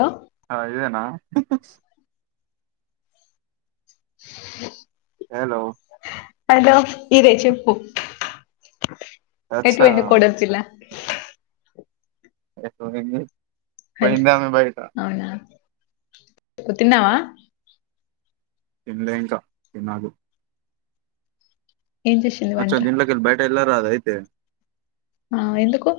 Hello ఆ ఇదేనా [inaudible] hello hello ఇదే చెప్పుూ అచ్చా ఎట్లుంది కొడాలిపిల్లా ఏట్లో ఏంది పోయిందా బయట నువ్వు తిన్నావా తిన్లే ఇంక తినాలి ఏం చేసింది అచ్చ వంట దీంట్లోకి ఎల్లి బయట ఇలార రావే అయితే ఆ ఎందుకు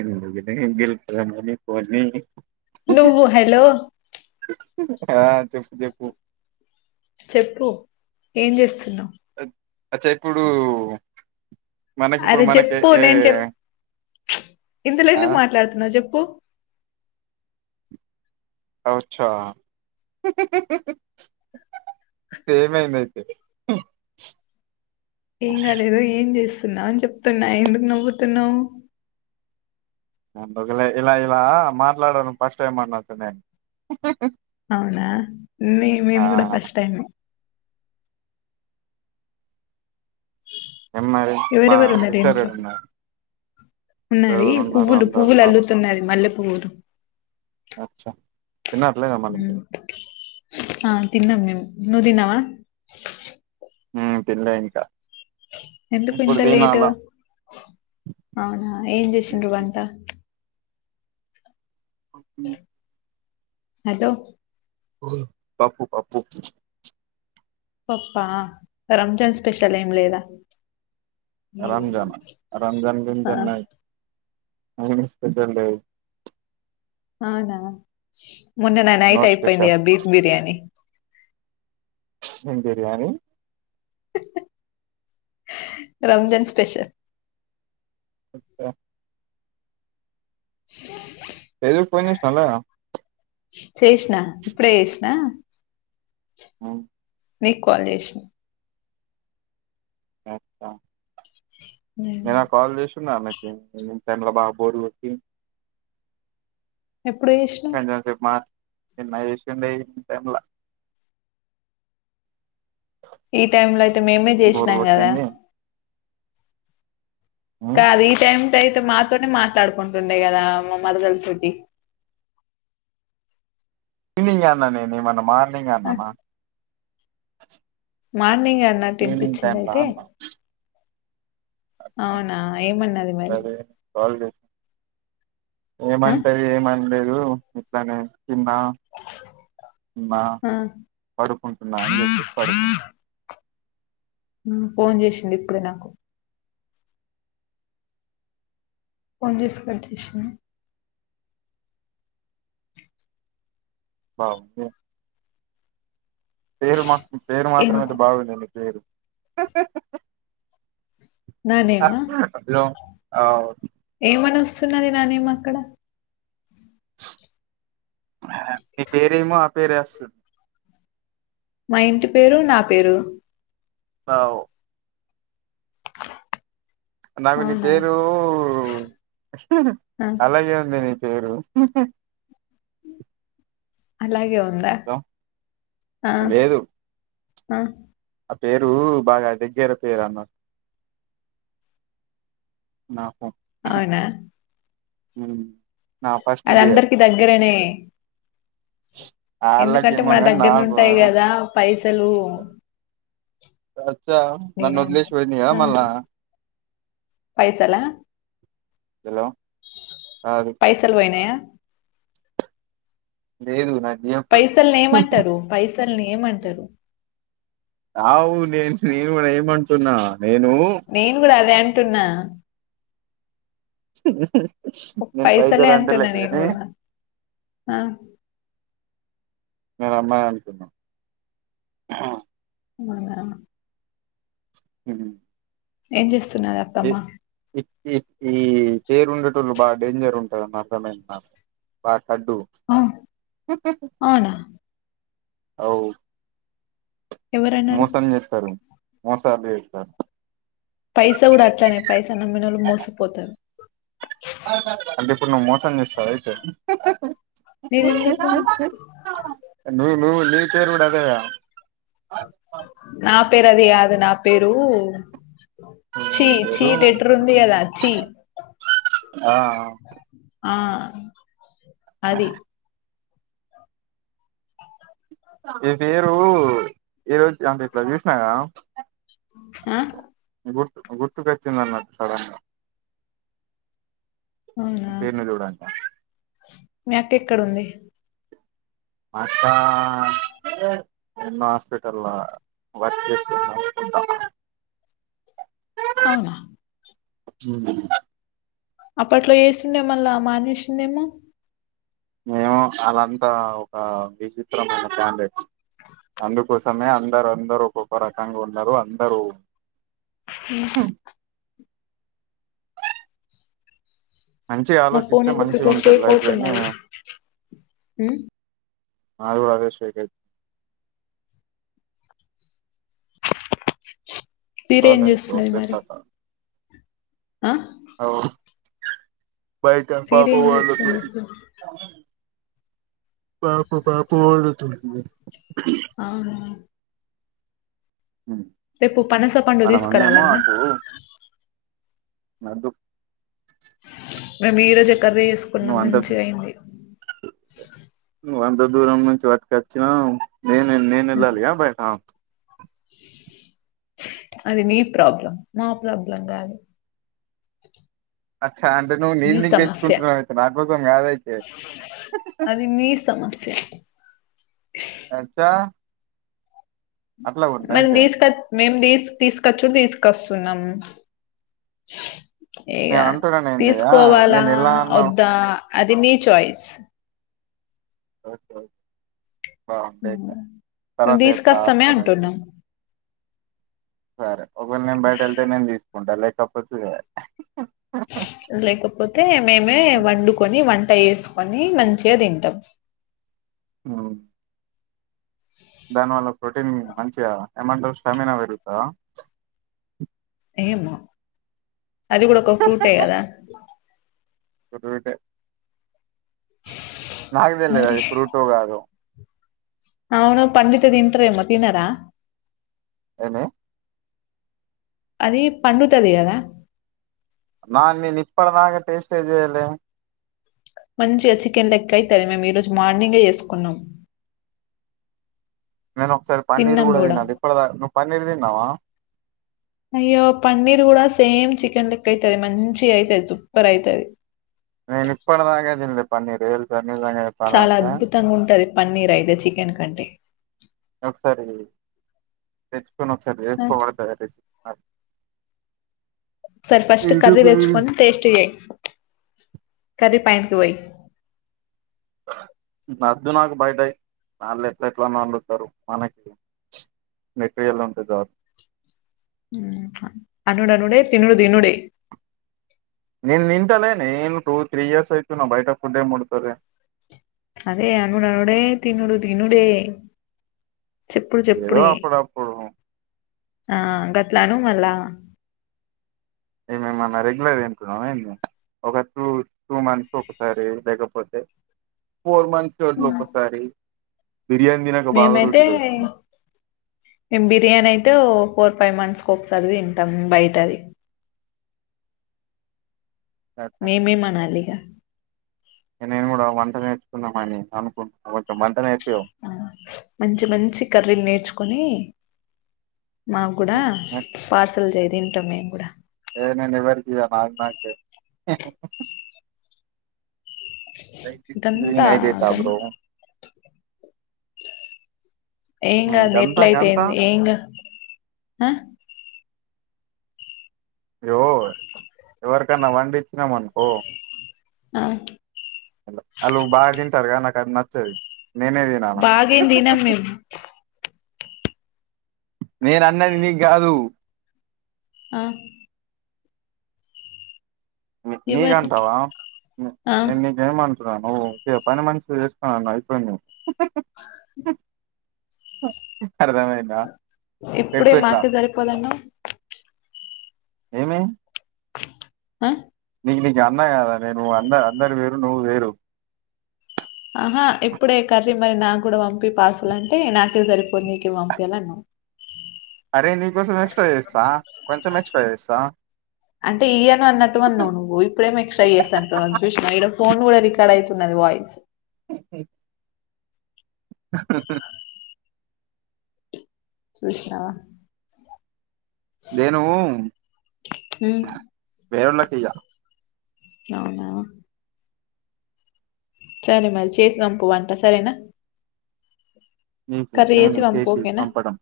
ఎందుకు [inaudible] అనుకొని పోనీ నువ్వు హెలో ఆ చెప్పు చెప్పు చెప్పు ఏం చేస్తున్నా అచ్చే ఇప్పుడు మనకి ఇప్పుడు అరే మనకే చెప్పు ఏ నేను చెప్ ఇందులో ఆ ఎందుకు మాట్లాడుతున్నావ్ చెప్పు ఔ ఛా ఏమైందైతే ఏం కాలేదు ఏం చేస్తున్నా అని చెప్తున్నా ఎందుకు నవ్వుతున్నావు ఉందుకే ఇలా ఇలా మాట్లాడడం ఫస్ట్ టైం అన్నట్టు నేను అవునా మే మేం ఆ కూడా ఫస్ట్ టైమే ఏం మరి మా ఎవరెవరు ఉన్నారు సిస్టర్ ఇంట్లో ఏడున్నార్ ఉన్నది పువ్వులు పువ్వులు అల్లుతున్నది మల్లె పువ్వులు [unintelligible] తిన్నారా లేదా మళ్ళీ ఉమ్, మీరు ఆ తిన్నాం మేము నువ్ తిన్నావా ఊ తిన్లే ఇంకా ఎందుకు ఇప్పుడు ఇంత లేటు తినాల అవునా ఏం జేసిండ్రు వంట అటో పప్పు పప్పు పప్పా రంజాన్ స్పెషల్ ఏం లేదా రంజాన్ ఆ రంజాన్ ఆ కెందుకండి నై ఆయనికి స్పెషల్ డే అవునా మొన్ననా నో నైట్ అయిపోయింది స్పెషల్ గా బీఫ్ బిర్యానీ ఏం బిర్యానీ రంజాన్ స్పెష చెప్పురా ఏదురు ఫోన్ చేసి [unintelligible] చేష్నా ఇప్పుడే ఏష్నా ఔ నీకు కాల్ చేసినా ఉమ్. నేను ఆ కాల్ జేస్ [unintelligible] బోర్ గొటి ఎప్పుడు ఏషినావ్ కొంచెంసేపు మా నిన్న ఏషిండే టైం ల ఈ టైం లో అయితే మేమే బోరు చేసినాం గదా కొట్టింది ఖాళీ టైం దైతే మాతోనే మాట్లాడుకుంటుండే కదా మా మరదల తోటి ఈవినింగ్ అన్నా నేను ఏమన్నా మార్నింగ్ ఆ, అన్నానా మార్నింగ్ అన్నట్టు ఈవినింగ్ ఇన్పిచ్చింది టైమ్ లా అయితే అన్నా అవునా ఏం అన్నది మరి సరే కాల్ చేసి ఆ ఏమంటది ఏం అనలేదు ఇట్లానే తిన్నా తిన్నా ఆ పడుకుంటున్నా అని చెప్పేసి పడుకు ఉమ్ ఫోన్ చేసింది ఇప్పుడే నాకు ఫోన్ చేస్తే కట్ చేసిన మ ము పేరు మార్చుకుని పేరు ఏం మాత్రమైతే బాగుండే నీ పేరు నా నేమా హలో అవ్ ఏమని వస్తున్నది నా నేమ్ అక్కడ మీ పేరేమో ఆ పేరే వస్తది మా ఇంటి పేరు నా పేరు అవు నాకు నీ అవునా పేరు ఆ, అలాగే ఉంది నీ పేరు ఉహు అలాగే ఉందా ఆ లేదు ఆ ఆ పేరు బాగా దగ్గర పేరు అన్నట్టు న అవునా ఉమ్ నా ఫస్ట్ అది డియర్ అందరికి దగ్గరనే [inaudible] ఎందుకంటే వాళ్ళకేమో మన కాని దగ్గర్ను నాకు ఉంటాయి కదా పైసలు కాద్ ఛా నన్ను నేనా వదిలేసి పోయింది గా ఆ, మళ్ళా పైసలా హలో కాదు పైసలు పోయినాయా లేదు నా పైసల్ని ఏమంటారు పైసల్ని ఏమంటారు ఆవు నేను నేను కూడా ఏమంటున్నా నేను నేను కూడా అదే అంటున్నా నేను పైసలే పైసలు అంటలే అంటున్నా నేను కానీ కూడా ఆ నేను అమ్మాయి అనుకున్నా బంగరం ఉహు ఏం చేస్ ఇ ఇ ఇ ఈ పేరు ఉండేటోళ్ళు బాగా డేంజర్ ఉంటారమ్మా రాకు అడ్డూ ఆ, అవునా అవ్ ఎవరన్నారు మోసం చేస్తారు మోసాలు చేయిత్తారు పైసా కూడా అట్లనే పైసా నమ్మిన వాళ్ళు మోసపోతారు అంటే ఇప్పుడు నువ్వు మోసం చేస్తావా అయితే నేనెందుకు నువ్వు నువ్వు నీ పేరు కూడా అదేగా నా పేరు అది కాదు నా పేరు చీ నీ ఛీ పేరు డెటర్ ఉంది కదా చీ ఆ ఆ ఆ అది ఈ పేరు ఏ రోజు అంటే ఇట్లా చూసినాగా ఆ గుర్తు గుర్తుకొచ్చిందన్నట్టు సడన్ గా అవునా పేరును చూడండి మీ అక్క ఎక్కడుంది అక్కా అంటే ఉన్న హాస్పిటల్ వర్క్ చేస్తుంది అనుకుంటా అవునా ఉమ్మ్ అప్పట్లో చెస్తుండే మళ్ళా మానేసిందేమో ఏమే అలాంతా ఒక విచిత్రమైన క్యాండెట్ అందుకోసమే అందరు అందరు ఒకొక్క రకంగా ఉన్నారు అందరూ హు మంచిగ నా ఫోన్ ఆలోచిస్తే ఎందుకు మంచిగ ఇట్లా ఉంటది షేక్ లైఫ్ గని అవుతున్నది ఉమ్ మదీ కూడ అదే షేక్ సీరి ఏం సాలన్ కో చేస్తున్నది మరి బెసాత ఆ అవ్ బైట పాప సీరి ఏం చేస్తుంది పండుకుంది పాప పాప పండు తుంది అవున రేపు పానస పండు వాళ్ళ తీసుక మమ్మీ రావాల్నా అద్దు మీము ఈ రోజే కర్రీ చేసుకున్నాం నువ్వు అంత మంచిగా అయింది నువ్వు అంత దూరం నుంచి పట్టుకొచ్చినా నేను నేను వెళ్ళాలిగా బయట అది నీ ప్రాబ్లం మా ప్రాబ్లం కాదు చా అంటే నువ్వు నీ నీక్ నిక్ సమస్య తెచ్చుకుంటున్నావ్ అయితే నాకోసం కాదయితే అది మీ సమస్య అచ్చ మేం తీస్క్ మేం తీస్ తీసుకచ్చుడు తీసుకొస్తున్నాము ఇగ నేను అంటున్నాను ఏంది ఆ తీసుకోవాలా నేను ఎలా అన్నావు వద్దా అది నీ చాయిస్ ఓకేే ఆ మేము తర్వరత చెప్తా తీసుకొస్తామే ఆప్షన్తే అంటున్నాం సరే ఒకవేళ నేను బయట వెళ్తే నేను తీసుకుంటా లేకపోతే లేకపోతే మేమే వండుకొని వం ట చేేసుకొని మంచిగా తింటాం హు దానివల్ల ప్రోటీన్ మంచిగ ఏ మంటారు స్టామినా పెరుగుతదా ఏమో అది కూడా ఒక ఫ్రూటే కదా ఫుడ్ బిడే నాక్ తెల్వది మరి అది ఫ్రూట్గా కాదో అవును పండితె తింటారేమో తినార ఏమి అది పండు తది కదా నాీ నిన్ ఇప్పడి దాక టేస్ట్ ఏ చెయలే మంచిగా చికెన్ లెక్క అయితది మేము ఈ రోజు మార్నింగే చేసుకున్నాం నేను ఒకసారి పన్నీర్ కూడా తినాలి ఇప్పుడ్ దక్ నువ్వు పన్నీర్ తిన్నావా అయ్యో పన్నీర్ కూడా సేమ్ చికెన్ లెక్క అయితది మంచిగ అయితది సూపర్ అయితది నేను ఇప్పడిదక తినలే పన్నీరు తెల్సా చాలా అద్భుతంగా ఉంటది పన్నీర్ అయితే చికెన్ కంటే ఒకసారి తెచ్చుకొని ఒకసారి వేసుకోబడు తయార్ అ సరి ఫస్ట్ కర్రీ తెచ్చకొని టేస్ట్ చెయ్ కర్రి ప్యాంటుక్ పోయి [unintelligible] నద్దు నాకు బయటయ్ వాళ్ళు ఎట్ల ఎట్లానో అండుతారు మనక్ మెటీరియల్ ఉంటే చార్ మ్ హ అనుడనుడే తిన్నుడు తినుడే నేను నింటలేేనే ను టూ త్రీ ఇయర్స్ అయితున్న బయట ఫుడ్ ఏం ముడుతలేను అదే అనుడనుడే తిన్నడు తిన్నుడే ఏదో అప్పుడప్పుడు ఆ గట్లాను మళ్ల్ళా ఏంది మేమన్నా రెగ్యులర్గా తింటున్నామా ఏంది ఒక టూ టూ మంత్స్ ఒకసారి లేకపోతే ఫోర్ మంత్స్ [inaudible] ఒకసారి బిర్యానీ తినక బాగా మేమైతే రోజులు అయితుంది మేం బిర్యానీ అయితే ఓ ఫోర్ ఫైవ్ మంత్స్ కు ఒకసారి తింటాం బయట అది మేమే అనాలి ఇహ నేను కూడా వంట నేర్చుకుంన్నామని అనుకుంటున్నా కొంచెం వంట నేర్పి మంచి మంచి కర్రీలు నేర్చుకుని మాకు గుడా పార్సల్ చేయ తింటాం మేము గూడ నేనెవరికీ చేయ నాకు నాకే [unintelligible] ఇదంతా నైదేత గం బ్రో ఏం గాదులె ఎట్ల గంతా గంతా అయితేఏంది ఏంగా ఆ అయో ఎవరికైన్నా వండిచ్చినామనుకో ఆ అలు బాగా తింటారు గా నాకు అది నచ్చది నేనే దినాల బాగేం తినం మేము నేను అన్నది నీకు కాదు ఆ నీగ ఎవరికి అంటావా ఆ నేను నీకే మం న్నాను కే పని మనిషి చేస్తున్నావ్ అయిపెయింది నువు అరదమైంద ఇప్పుడే పెట్టుకో ఇట్లా మాకే సరిపోదన్నవ్ ఏమైంది ఆ నేను నీకు అన్నయ కదా నేను అంద అందరు వేరు నువ్వు వేరు ఆహా ఇప్పుడే కర్రీ మరి నా గూడా పంపి పార్సిల్ అంటే నాకే సరిపోదు నీకేం పంపియలి అన్నవ్ అరే నీకోసం ఎక్స్ట్రా చేస్తా కొంచెం ఎక్స్ట్రా చేస్తా అంటే ఇయ్యను అన్నట్టు అన్నావు నువ్వు ఇప్పుడే మో ఎక్స్ట్రా చేస్తంటావు అది చూసిన ఇతుడ ఫోన్ కూడా రికార్డ్ అయి యున్నది వాయిస్ [unintelligible] [unintelligible] చూషినావా నేనూ ఉమ్ వేరోళ్ళకియ్యా అవునా సరే మరి చేసినం పోవంట సరేనా నీకు కర్రీ నేను పంపు చేసి ఓకేనా పంపడం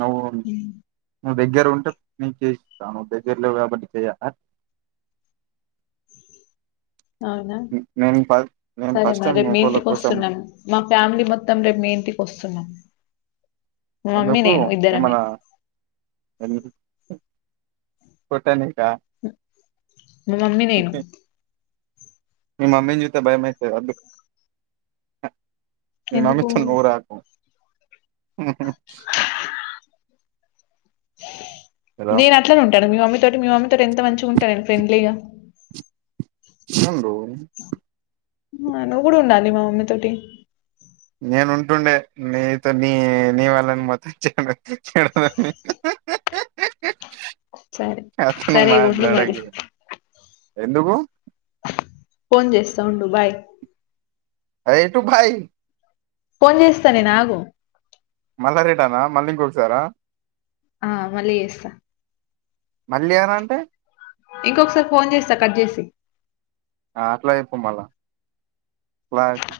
నవ్వు నువ్వు దగ్గర ఉంటే నీకు చేయిస్తా నువ్వు దగ్గరలేవు కాబట్టి చేయా ఆ అవునా [unintelligible] నేను సరే ఫస్ట్ మరి టైం రేపు మీ ఒకళ్ళ ఇంటికి కోసం వస్తున్నాం మా ఫ్యామిలీ మొత్తం రేపు మీ ఇంటికి వస్తున్నాం మా మమ్మీ ఎందుకు నేను ఇద్దరమే ఏమన్నా ఎందు కొట్టానే మీ మమ్మీ నేను మీ మమ్మీ నాది చూతే బయమైతది అందుకు అ ని ఎందుకు మమ్మీతోని నువ్వు రాకు మ్ కదా. నేను అట్లనే ఉంటాను మీ మమ్మీ తోటి మీ మమ్మీ తోటి ఎంత మంచిగా ఉంటా నేను ఫ్రెండ్లీగా ఉండూ నువ్వు గూడా ఉండాలి మా మమ్మీ తోటి నేను ఉంటుండే నీతో నీ నీ వాళ్ళని మొత్తంచ్చడగ సరే [inaudible] అతను సరే ఇగ ఉండు మరి మాట్లాడకు ఇగ ఎందుకు ఫోన్ చేస్తా ఉండు బై ఏటు భై ఫోన్ చేస్తాను, నేను ఆగు మళ్లీ రిటర్న్ ఆ మళ్లీ ఇంకోసారి ఆ ఆ మళ్ళీ చేస్తా మళ్ళీ ఏరా అంటే ఇంకొకసారి ఫోన్ చేస్తా కట్ చేసి ఆ అట్లా చెప్పు, మల్ల క్లారిటీ